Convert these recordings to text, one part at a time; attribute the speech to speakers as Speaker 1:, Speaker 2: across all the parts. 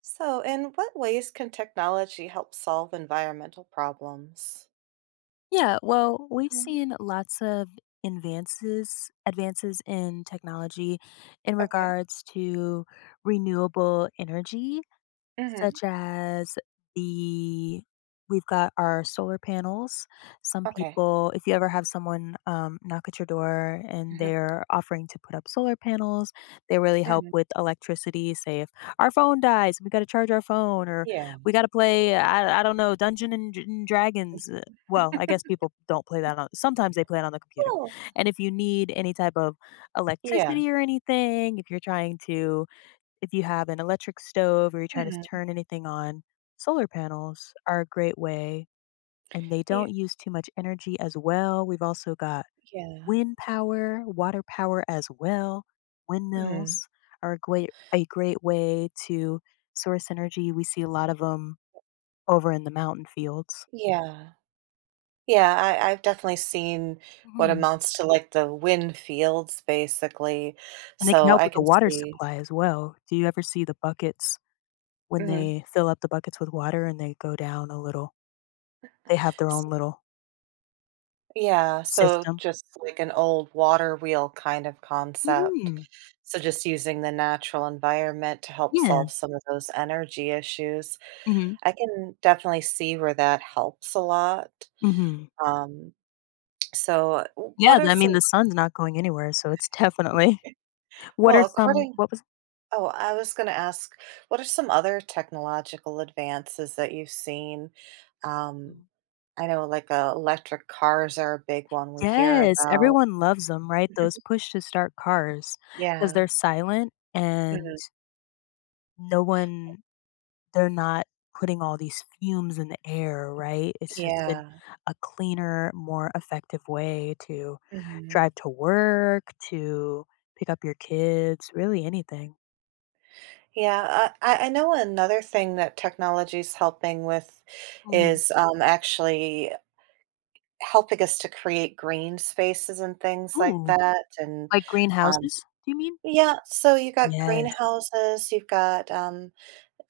Speaker 1: So, in what ways can technology help solve environmental problems?
Speaker 2: Yeah, well, we've
Speaker 1: Hmm.
Speaker 2: seen lots of advances in technology in
Speaker 1: Okay.
Speaker 2: regards to renewable energy
Speaker 1: Mm-hmm.
Speaker 2: such as the we've got our solar panels. Some
Speaker 1: Okay.
Speaker 2: people if you ever have someone, knock at your door and
Speaker 1: Mm-hmm.
Speaker 2: they're offering to put up solar panels, they really help
Speaker 1: Hmm.
Speaker 2: with electricity, say if our phone dies, we gotta charge our phone or
Speaker 1: Yeah.
Speaker 2: we gotta play, I don't know, Dungeon and Dr and Dragons, well, I guess people don't play that on sometimes they play it on the computer.
Speaker 1: Well,
Speaker 2: And if you need any type of
Speaker 1: yeah.
Speaker 2: electricity or anything, if you're trying to if you have an electric stove or you're trying to
Speaker 1: Hmm.
Speaker 2: turn anything on, solar panels are a great way and they
Speaker 1: Yeah.
Speaker 2: don't use too much energy as well. We've also got
Speaker 1: Yeah.
Speaker 2: wind power, water power as well.
Speaker 1: Hmm.
Speaker 2: Windmills are a great way to source energy. We see a lot of them over in the mountain fields.
Speaker 1: Yeah. Yeah, I've definitely seen what
Speaker 2: Mhm.
Speaker 1: amounts to like the wind fields, basically.
Speaker 2: And they can
Speaker 1: So
Speaker 2: help
Speaker 1: I
Speaker 2: with the
Speaker 1: can
Speaker 2: water
Speaker 1: see.
Speaker 2: supply as well. Do you ever see the buckets when
Speaker 1: Hmm.
Speaker 2: they fill up the buckets with water and they go down a little? They have their own little
Speaker 1: Yeah, so
Speaker 2: system.
Speaker 1: just like an old water wheel kind of concept.
Speaker 2: Mhm.
Speaker 1: So just using the natural environment to help
Speaker 2: Yeah.
Speaker 1: solve some of those energy issues.
Speaker 2: Mhm.
Speaker 1: I can definitely see where that helps a lot.
Speaker 2: Mhm.
Speaker 1: Um, so
Speaker 2: Yeah,
Speaker 1: what are
Speaker 2: I
Speaker 1: some,
Speaker 2: mean, the sun's not going anywhere, so it's definitely. What are
Speaker 1: well,
Speaker 2: some
Speaker 1: according,
Speaker 2: what was
Speaker 1: oh, I was going to ask, what are some other technological advances that you've seen? Um,
Speaker 2: Mm.
Speaker 1: I know like electric cars are a big one we hear
Speaker 2: Yes,
Speaker 1: about.
Speaker 2: everyone loves them, right? Those push to start cars because 'cause
Speaker 1: Yeah.
Speaker 2: they're silent and
Speaker 1: Mhm.
Speaker 2: no one they're not putting all these fumes in the air, right? It's just been
Speaker 1: Yeah.
Speaker 2: a cleaner, more effective way to
Speaker 1: Mhm.
Speaker 2: drive to work, to pick up your kids, really anything.
Speaker 1: Yeah, I know another thing that technology is helping with
Speaker 2: Mhm.
Speaker 1: is, actually helping us to create green spaces and things like
Speaker 2: Ooh,
Speaker 1: that, and,
Speaker 2: like
Speaker 1: um
Speaker 2: greenhouses, do you mean?
Speaker 1: yeah, so you got
Speaker 2: Yes.
Speaker 1: greenhouses, you've got,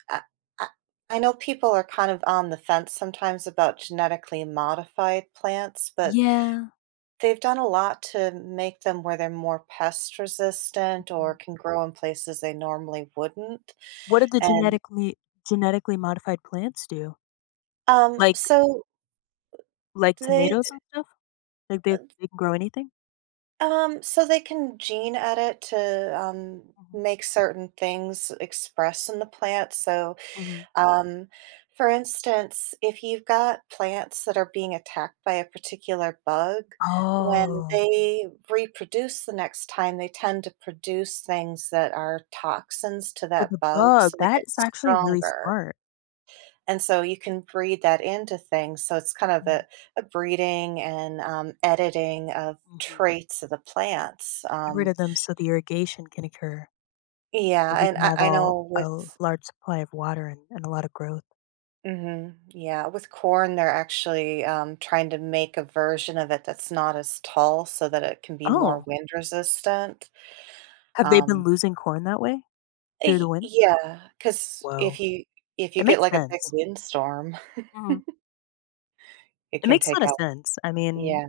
Speaker 1: I I I know people are kind of on the fence sometimes about genetically modified plants, but
Speaker 2: Yeah.
Speaker 1: they've done a lot to make them where they're more pest resistant or
Speaker 2: Mhm.
Speaker 1: can grow in places they normally wouldn't,
Speaker 2: What did the
Speaker 1: and,
Speaker 2: genetically modified plants do?
Speaker 1: um,
Speaker 2: Like
Speaker 1: so
Speaker 2: like
Speaker 1: Do they
Speaker 2: tomatoes and stuff? Like, they can grow anything?
Speaker 1: so they can gene edit to,
Speaker 2: Mhm,
Speaker 1: make certain things express in the plant, so,
Speaker 2: mhm.
Speaker 1: um, for instance, if you've got plants that are being attacked by a particular bug, when
Speaker 2: Oh,
Speaker 1: they reproduce the next time, they tend to produce things that are toxins to
Speaker 2: for
Speaker 1: that
Speaker 2: the
Speaker 1: bug,
Speaker 2: bug,
Speaker 1: so they
Speaker 2: that
Speaker 1: get
Speaker 2: is actually really
Speaker 1: stronger.
Speaker 2: smart.
Speaker 1: And so you can breed that into things. So it's kind of a,
Speaker 2: Mm,
Speaker 1: a breeding and editing of
Speaker 2: mhm.
Speaker 1: traits of the plants.
Speaker 2: Get rid of them so the irrigation can occur, so
Speaker 1: Yeah,
Speaker 2: we
Speaker 1: and
Speaker 2: can
Speaker 1: I,
Speaker 2: have
Speaker 1: I
Speaker 2: all
Speaker 1: know
Speaker 2: a
Speaker 1: with.
Speaker 2: large supply of water and a lot of growth.
Speaker 1: Hmm. Yeah. With corn, they're actually trying to make a version of it that's not as tall, so that it can be more
Speaker 2: Oh,
Speaker 1: wind resistant.
Speaker 2: have they
Speaker 1: Um,
Speaker 2: been losing corn that way through the wind?
Speaker 1: yeah, because if
Speaker 2: Whoa.
Speaker 1: you if you
Speaker 2: It
Speaker 1: get
Speaker 2: makes
Speaker 1: like a big
Speaker 2: sense.
Speaker 1: windstorm,
Speaker 2: Mhm.
Speaker 1: it
Speaker 2: It
Speaker 1: can
Speaker 2: makes a
Speaker 1: take
Speaker 2: lot of
Speaker 1: out.
Speaker 2: sense. I mean
Speaker 1: Yeah.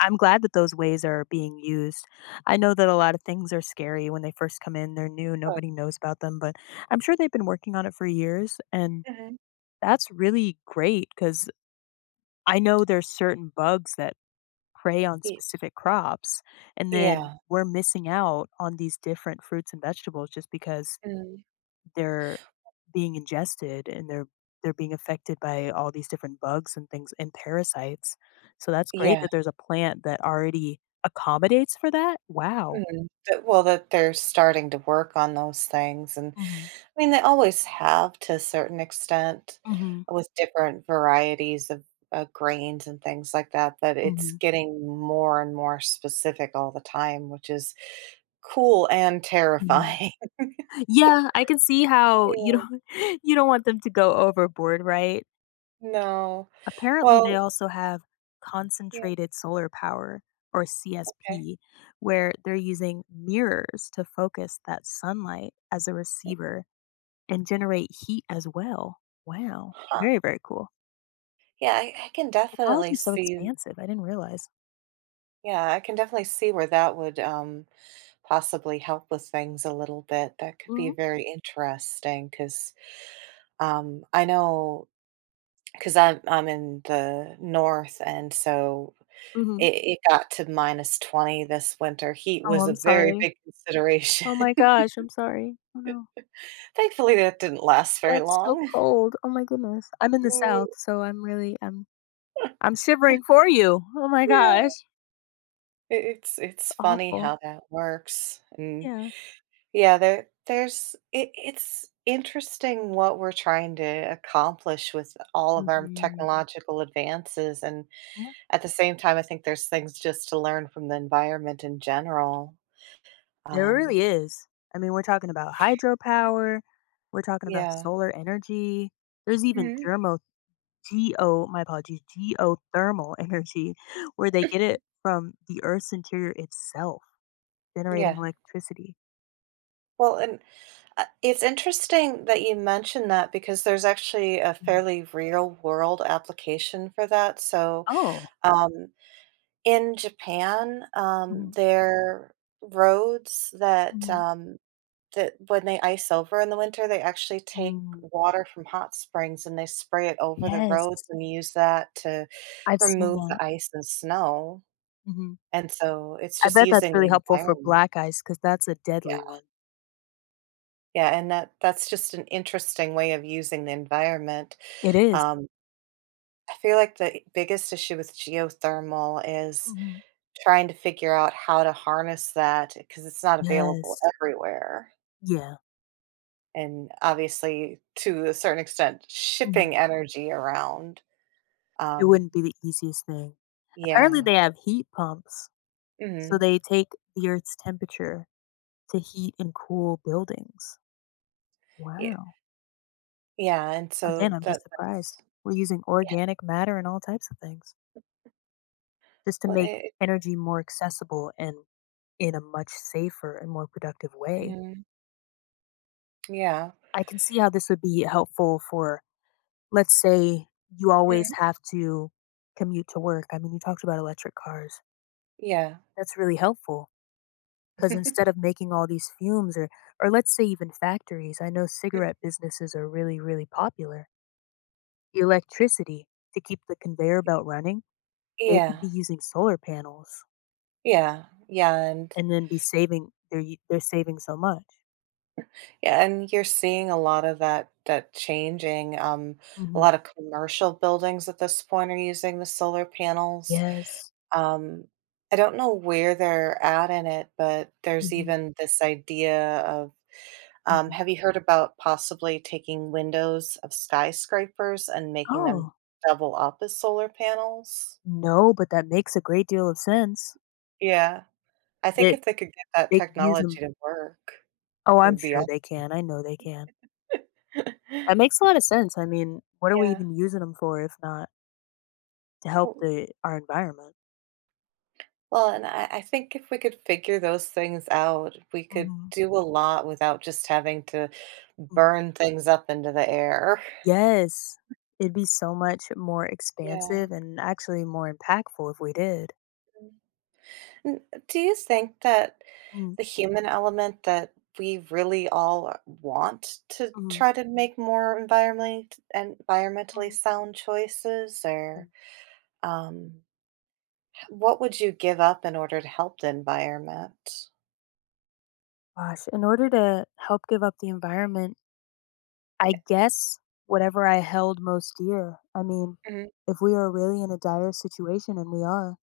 Speaker 2: I'm glad that those ways are being used. I know that a lot of things are scary when they first come in. They're new,
Speaker 1: Oh,
Speaker 2: nobody knows about them, but I'm sure they've been working on it for years. And
Speaker 1: mhm.
Speaker 2: that's really great because I know there's certain bugs that prey on
Speaker 1: Y-
Speaker 2: specific crops. And then
Speaker 1: Yeah.
Speaker 2: we're missing out on these different fruits and vegetables just because
Speaker 1: Mm.
Speaker 2: they're being ingested and they're being affected by all these different bugs and things and parasites. So that's great
Speaker 1: Yeah.
Speaker 2: that there's a plant that already accommodates for that. Wow.
Speaker 1: Mhm, that well, that they're starting to work on those things, and
Speaker 2: Mhm.
Speaker 1: I mean, they always have to a certain extent
Speaker 2: Mhm.
Speaker 1: with different varieties of, grains and things like that, but it's
Speaker 2: Mhm.
Speaker 1: getting more and more specific all the time, which is cool and
Speaker 2: Mhm.
Speaker 1: terrifying.
Speaker 2: Yeah, I can see how you
Speaker 1: Yeah.
Speaker 2: don't you don't want them to go overboard, right?
Speaker 1: No.
Speaker 2: Apparently,
Speaker 1: Well,
Speaker 2: they also have
Speaker 1: yeah,
Speaker 2: concentrated solar power, or
Speaker 1: okay.
Speaker 2: CSP, where they're using mirrors to focus that sunlight as a receiver and generate heat as well. Wow.
Speaker 1: Huh.
Speaker 2: Very, very cool.
Speaker 1: Yeah, I I can definitely
Speaker 2: Technology is so
Speaker 1: see
Speaker 2: expansive, I didn't realize.
Speaker 1: yeah, I can definitely see where that would, possibly help with things a little bit. That could be
Speaker 2: Mhm,
Speaker 1: very interesting because I know because I'm in the north, and so
Speaker 2: mhm.
Speaker 1: it got to minus 20 this winter. Heat
Speaker 2: Oh,
Speaker 1: was a
Speaker 2: I'm
Speaker 1: very
Speaker 2: sorry.
Speaker 1: big consideration.
Speaker 2: Oh my gosh, I'm sorry. Oh no.
Speaker 1: Thankfully, that didn't last very
Speaker 2: That's so
Speaker 1: long.
Speaker 2: cold. Oh my goodness. I'm in the
Speaker 1: Mm,
Speaker 2: South, so I'm really I'm shivering for you. Oh my
Speaker 1: yeah,
Speaker 2: gosh.
Speaker 1: it- it's
Speaker 2: It's
Speaker 1: it's funny how
Speaker 2: awful.
Speaker 1: that works, and
Speaker 2: Yeah.
Speaker 1: yeah, there's it's interesting what we're trying to accomplish with all of our, mhm,
Speaker 2: Mhm.
Speaker 1: technological advances, and
Speaker 2: Yeah.
Speaker 1: at the same time, I think there's things just to learn from the environment in general.
Speaker 2: There
Speaker 1: Um,
Speaker 2: really is. I mean, we're talking about hydropower, we're talking about
Speaker 1: yeah.
Speaker 2: solar energy, there's even
Speaker 1: Mhm.
Speaker 2: germo geo my apologies, geothermal energy, where they get it from the Earth's interior itself, generating
Speaker 1: Yeah.
Speaker 2: electricity.
Speaker 1: Well, and it's interesting that you mentioned that because there's actually a
Speaker 2: Mhm.
Speaker 1: fairly real world application for that. So,
Speaker 2: Oh.
Speaker 1: um, in Japan,
Speaker 2: Mhm,
Speaker 1: their roads
Speaker 2: mhm,
Speaker 1: that when they ice over in the winter, they actually take
Speaker 2: mm.
Speaker 1: water from hot springs and they spray it over the roads
Speaker 2: Yes,
Speaker 1: and use that to
Speaker 2: I've seen
Speaker 1: remove
Speaker 2: that.
Speaker 1: the ice and snow,
Speaker 2: Mhm.
Speaker 1: and so it's
Speaker 2: I
Speaker 1: just
Speaker 2: bet that's
Speaker 1: using the
Speaker 2: really helpful for
Speaker 1: environment.
Speaker 2: black ice because that's a deadly
Speaker 1: Yeah.
Speaker 2: one.
Speaker 1: Yeah, and that's just an interesting way of using the environment.
Speaker 2: It is.
Speaker 1: Um, I feel like the biggest issue with geothermal is
Speaker 2: Mhm.
Speaker 1: trying to figure out how to harness that because it's not available
Speaker 2: Yes.
Speaker 1: everywhere,
Speaker 2: Yeah.
Speaker 1: and obviously to a certain extent
Speaker 2: Mhm.
Speaker 1: shipping energy around.
Speaker 2: It
Speaker 1: Um,
Speaker 2: wouldn't be the easiest thing. Apparently,
Speaker 1: yeah.
Speaker 2: they have heat pumps, so
Speaker 1: Mhm.
Speaker 2: they take the Earth's temperature to heat and cool buildings.
Speaker 1: Ye
Speaker 2: Wow.
Speaker 1: Yeah, and
Speaker 2: Again,
Speaker 1: so
Speaker 2: I'm
Speaker 1: that
Speaker 2: just surprised.
Speaker 1: that's
Speaker 2: We're using
Speaker 1: yeah,
Speaker 2: organic matter and all types of things just to
Speaker 1: well,
Speaker 2: make
Speaker 1: it,
Speaker 2: energy more accessible and in a much safer and more productive way.
Speaker 1: mhm, yeah.
Speaker 2: I can see how this would be helpful for, let's say, you always
Speaker 1: Mhm,
Speaker 2: have to commute to work. I mean, you talked about electric cars.
Speaker 1: yeah.
Speaker 2: That's really helpful because instead of making all these fumes or let's say even factories, I know cigarette businesses are really, really popular. The electricity to keep the conveyor belt running, they could
Speaker 1: Yeah,
Speaker 2: be using solar panels
Speaker 1: yeah, yeah, and
Speaker 2: and then be saving they're saving so much.
Speaker 1: yeah, and you're seeing a lot of that changing, a
Speaker 2: Mhm.
Speaker 1: lot of commercial buildings at this point are using the solar panels.
Speaker 2: Yes.
Speaker 1: Um, I don't know where they're at in it, but there's
Speaker 2: Mhm.
Speaker 1: even this idea of,
Speaker 2: Mhm.
Speaker 1: have you heard about possibly taking windows of skyscrapers and making them
Speaker 2: Oh,
Speaker 1: double up as solar panels?
Speaker 2: no, but that makes a great deal of sense
Speaker 1: Yeah. I think
Speaker 2: that
Speaker 1: if they could get that
Speaker 2: they could use
Speaker 1: technology
Speaker 2: them.
Speaker 1: to work,
Speaker 2: Oh,
Speaker 1: it
Speaker 2: I'm
Speaker 1: would be
Speaker 2: sure
Speaker 1: awesome.
Speaker 2: they can, I know they can. That makes a lot of sense, I mean, what are we
Speaker 1: Yeah.
Speaker 2: even using them for if not to help
Speaker 1: W
Speaker 2: the our environment?
Speaker 1: Well, and I think if we could figure those things out, we could
Speaker 2: Mhm,
Speaker 1: do a lot without just having to
Speaker 2: mm.
Speaker 1: burn things up into the air.
Speaker 2: Yes, it'd be so much more
Speaker 1: Yeah.
Speaker 2: expansive and actually more impactful if we did.
Speaker 1: N Do you think that
Speaker 2: Mm,
Speaker 1: the human element, that we really all want to
Speaker 2: mhm,
Speaker 1: try to make more environmentally and environmentally
Speaker 2: mhm,
Speaker 1: sound choices,
Speaker 2: mm.
Speaker 1: or, um, what would you give up in order to help the environment?
Speaker 2: Gosh, in order to help give up the environment I
Speaker 1: Yeah,
Speaker 2: guess whatever I held most dear. I mean,
Speaker 1: mhm,
Speaker 2: if we are really in a dire situation, and we are,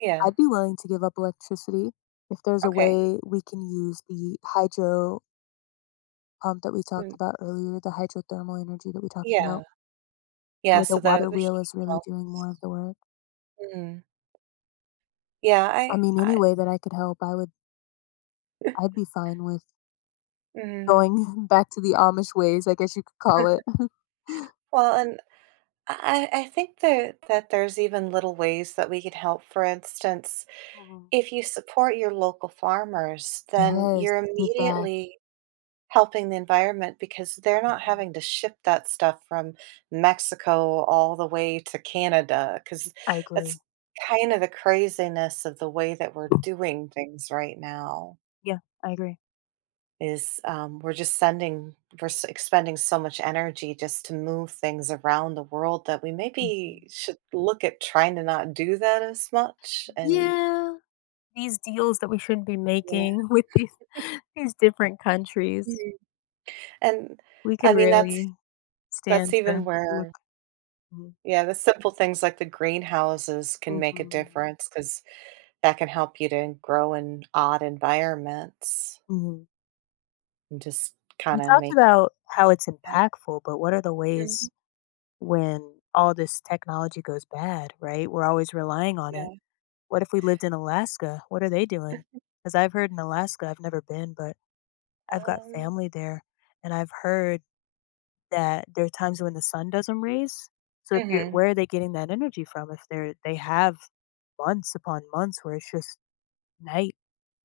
Speaker 1: yeah,
Speaker 2: I'd be willing to give up electricity if there's a
Speaker 1: okay,
Speaker 2: way we can use the hydro pump that we talked
Speaker 1: mm,
Speaker 2: about earlier, the hydrothermal energy that we talked
Speaker 1: yeah,
Speaker 2: about,
Speaker 1: yeah,
Speaker 2: where the
Speaker 1: so the
Speaker 2: water
Speaker 1: the
Speaker 2: wheel
Speaker 1: heat
Speaker 2: is really doing more of
Speaker 1: helps,
Speaker 2: the work.
Speaker 1: mm, yeah,
Speaker 2: I
Speaker 1: I
Speaker 2: mean, any
Speaker 1: I
Speaker 2: way that I could help, I would. I'd be fine with
Speaker 1: mhm.
Speaker 2: going back to the Amish ways, I guess you could call it.
Speaker 1: Well, and I think that there's even little ways that we can help, for instance.
Speaker 2: Mhm.
Speaker 1: If you support your local farmers, then
Speaker 2: Yes,
Speaker 1: you're
Speaker 2: give back.
Speaker 1: immediately helping the environment because they're not
Speaker 2: Mhm.
Speaker 1: having to ship that stuff from Mexico all the way to Canada. Because
Speaker 2: I
Speaker 1: that's
Speaker 2: agree.
Speaker 1: kind of the craziness of the way that we're doing things right now
Speaker 2: Yeah, I agree.
Speaker 1: is, we're just sending we're s expending so much energy just to move things around the world that we
Speaker 2: Mhm.
Speaker 1: maybe should look at trying to not do that as much, and
Speaker 2: Yeah, these deals that we shouldn't be
Speaker 1: yeah,
Speaker 2: making with these different countries,
Speaker 1: mhm, and,
Speaker 2: we could
Speaker 1: I mean,
Speaker 2: really
Speaker 1: that's
Speaker 2: stand
Speaker 1: even
Speaker 2: to look.
Speaker 1: where
Speaker 2: Mhm,
Speaker 1: yeah, the simple things like the greenhouses can make a
Speaker 2: mhm,
Speaker 1: difference because that can help you to grow in odd environments
Speaker 2: mhm.
Speaker 1: and just
Speaker 2: We
Speaker 1: kinda
Speaker 2: talked
Speaker 1: make
Speaker 2: about how it's
Speaker 1: yeah.
Speaker 2: impactful, but what are the
Speaker 1: Mhm.
Speaker 2: ways when all this technology goes bad, right? We're always relying on
Speaker 1: Yeah,
Speaker 2: it. What if we lived in Alaska? What are they doing? Because 'Cause I've heard in Alaska I've never been, but I've got
Speaker 1: um
Speaker 2: family there, and I've heard that there are times when the sun doesn't raise. So if you're
Speaker 1: mhm.
Speaker 2: where are they getting that energy from if they have months upon months where it's just night,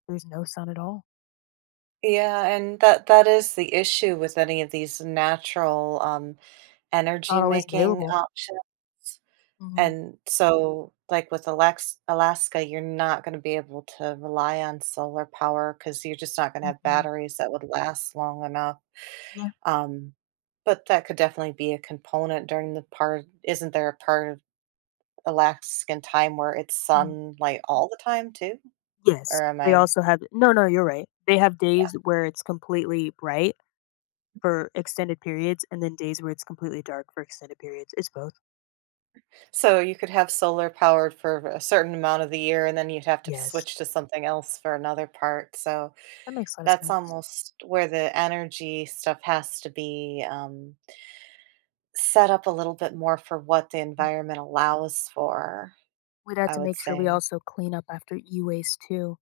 Speaker 2: there's no sun at all.
Speaker 1: Yeah, and that is the issue with any of these natural, energy
Speaker 2: Not always
Speaker 1: making
Speaker 2: available.
Speaker 1: options,
Speaker 2: Mhm,
Speaker 1: and so, like, with Alex Alaska, you're not gonna be able to rely on solar power because 'cause you're just not gonna have
Speaker 2: mhm,
Speaker 1: batteries that would last long enough.
Speaker 2: yeah,
Speaker 1: Um, but that could definitely be a component during the part, isn't there a part of Alaskan time where it's
Speaker 2: mhm.
Speaker 1: sunlight all the time too?
Speaker 2: Yes,
Speaker 1: Or am
Speaker 2: they
Speaker 1: I?
Speaker 2: also have no, no, you're right. They have days where it's completely bright for extended periods and then days where it's completely dark for extended periods. It's both.
Speaker 1: So you could have solar powered for a certain amount of the year and then you'd have to
Speaker 2: Yes,
Speaker 1: switch to something else for another part. So
Speaker 2: that makes a lot of
Speaker 1: that's
Speaker 2: sense.
Speaker 1: almost where the energy stuff has to be, set up a little bit more for what the environment allows for,
Speaker 2: We'd have
Speaker 1: I
Speaker 2: to
Speaker 1: would
Speaker 2: make sure we
Speaker 1: say.
Speaker 2: also clean up after e-waste too,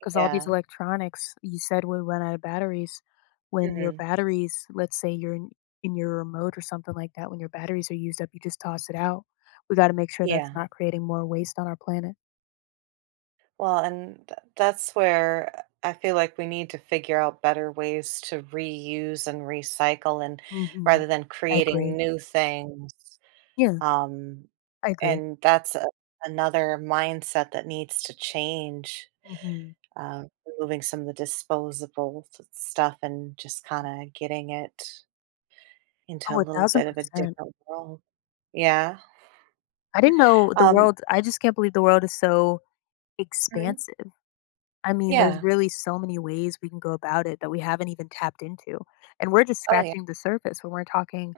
Speaker 2: because all these
Speaker 1: Yeah.
Speaker 2: electronics, you said would run out of batteries. When your
Speaker 1: Mhm.
Speaker 2: batteries, let's say you're in your remote or something like that, when your batteries are used up, you just toss it out. We got to make sure that's
Speaker 1: Yeah.
Speaker 2: not creating more waste on our planet.
Speaker 1: Well, and that's where I feel like we need to figure out better ways to reuse and recycle, and
Speaker 2: Mhm.
Speaker 1: rather than
Speaker 2: I
Speaker 1: creating
Speaker 2: agree.
Speaker 1: new things.
Speaker 2: Yeah,
Speaker 1: Um,
Speaker 2: I agree.
Speaker 1: and that's another mindset that needs to change.
Speaker 2: Mhm.
Speaker 1: Uh, Removing some of the disposable stuff and just kind of getting it
Speaker 2: Oh,
Speaker 1: into a little bit of a
Speaker 2: 1000%.
Speaker 1: different world. Yeah.
Speaker 2: I didn't know the
Speaker 1: Um.
Speaker 2: world I just can't believe the world is so
Speaker 1: Mhm,
Speaker 2: expansive. I mean, there's
Speaker 1: yeah.
Speaker 2: really so many ways we can go about it that we haven't even tapped into. And we're just
Speaker 1: Oh yeah.
Speaker 2: scratching the surface when we're talking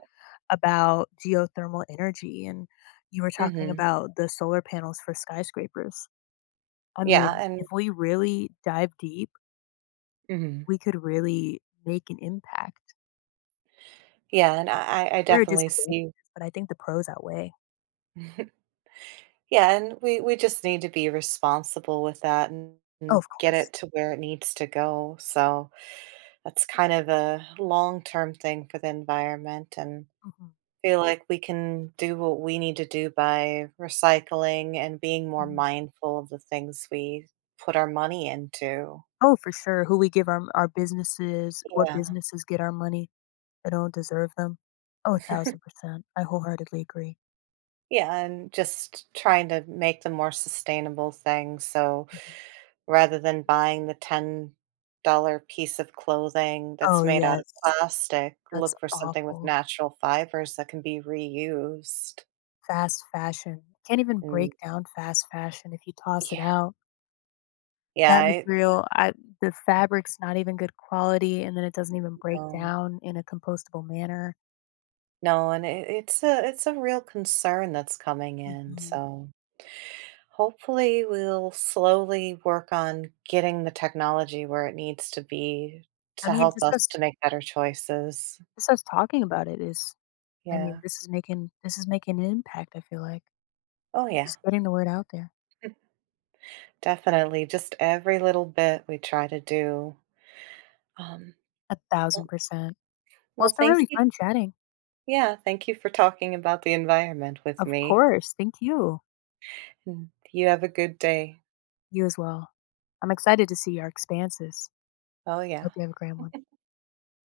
Speaker 2: about geothermal energy and you were talking
Speaker 1: Hmm.
Speaker 2: about the solar panels for skyscrapers. I
Speaker 1: Yeah.
Speaker 2: mean,
Speaker 1: And.
Speaker 2: if we really dive deep,
Speaker 1: Mhm,
Speaker 2: we could really make an impact.
Speaker 1: yeah. And I
Speaker 2: We are
Speaker 1: definitely
Speaker 2: disadvantages,
Speaker 1: see.
Speaker 2: but I think the pros outweigh.
Speaker 1: Yeah, and we just need to be responsible with that and
Speaker 2: Oh,
Speaker 1: and
Speaker 2: of
Speaker 1: get
Speaker 2: course.
Speaker 1: it to where it needs to go. So that's kind of a long-term thing for the environment, and
Speaker 2: Mhm,
Speaker 1: feel like we can do what we need to do by recycling and being more
Speaker 2: mhm.
Speaker 1: mindful of the things we put our money into.
Speaker 2: Oh, for sure. Who we give our businesses, what
Speaker 1: Yeah.
Speaker 2: businesses get our money. I don't deserve them. Oh, 1,000%. I wholeheartedly agree.
Speaker 1: Yeah, and just trying to make them more sustainable things. So
Speaker 2: Mhm.
Speaker 1: rather than buying the $10 piece of clothing that's
Speaker 2: Oh,
Speaker 1: made out of
Speaker 2: yes.
Speaker 1: plastic,
Speaker 2: That's
Speaker 1: look for something with
Speaker 2: awful.
Speaker 1: natural fibers that can be reused.
Speaker 2: Fast fashion. Can't even break
Speaker 1: And
Speaker 2: down fast fashion if you toss it
Speaker 1: yeah,
Speaker 2: out.
Speaker 1: yeah,
Speaker 2: That
Speaker 1: I
Speaker 2: material, I the fabric's not even good quality, and then it doesn't even break
Speaker 1: no,
Speaker 2: down in a compostable manner.
Speaker 1: no, and it's a real concern that's coming in.
Speaker 2: Mhm.
Speaker 1: So hopefully we'll slowly work on getting the technology where it needs to be
Speaker 2: I
Speaker 1: to
Speaker 2: mean,
Speaker 1: help us to make better choices.
Speaker 2: just us talking about it is I mean,
Speaker 1: Yeah.
Speaker 2: this is making an impact, I feel like.
Speaker 1: Oh yeah.
Speaker 2: Just getting the word out there.
Speaker 1: Definitely. Just every little bit we try to do. Um, well
Speaker 2: 1,000%. Well,
Speaker 1: well,
Speaker 2: it's been
Speaker 1: thank
Speaker 2: really
Speaker 1: you.
Speaker 2: fun chatting.
Speaker 1: Yeah, thank you for talking about the environment with
Speaker 2: Of
Speaker 1: me,
Speaker 2: course. Thank you.
Speaker 1: and you have a good day.
Speaker 2: You as well. I'm excited to see our expanses.
Speaker 1: Oh, yeah.
Speaker 2: Hope you have a grand one.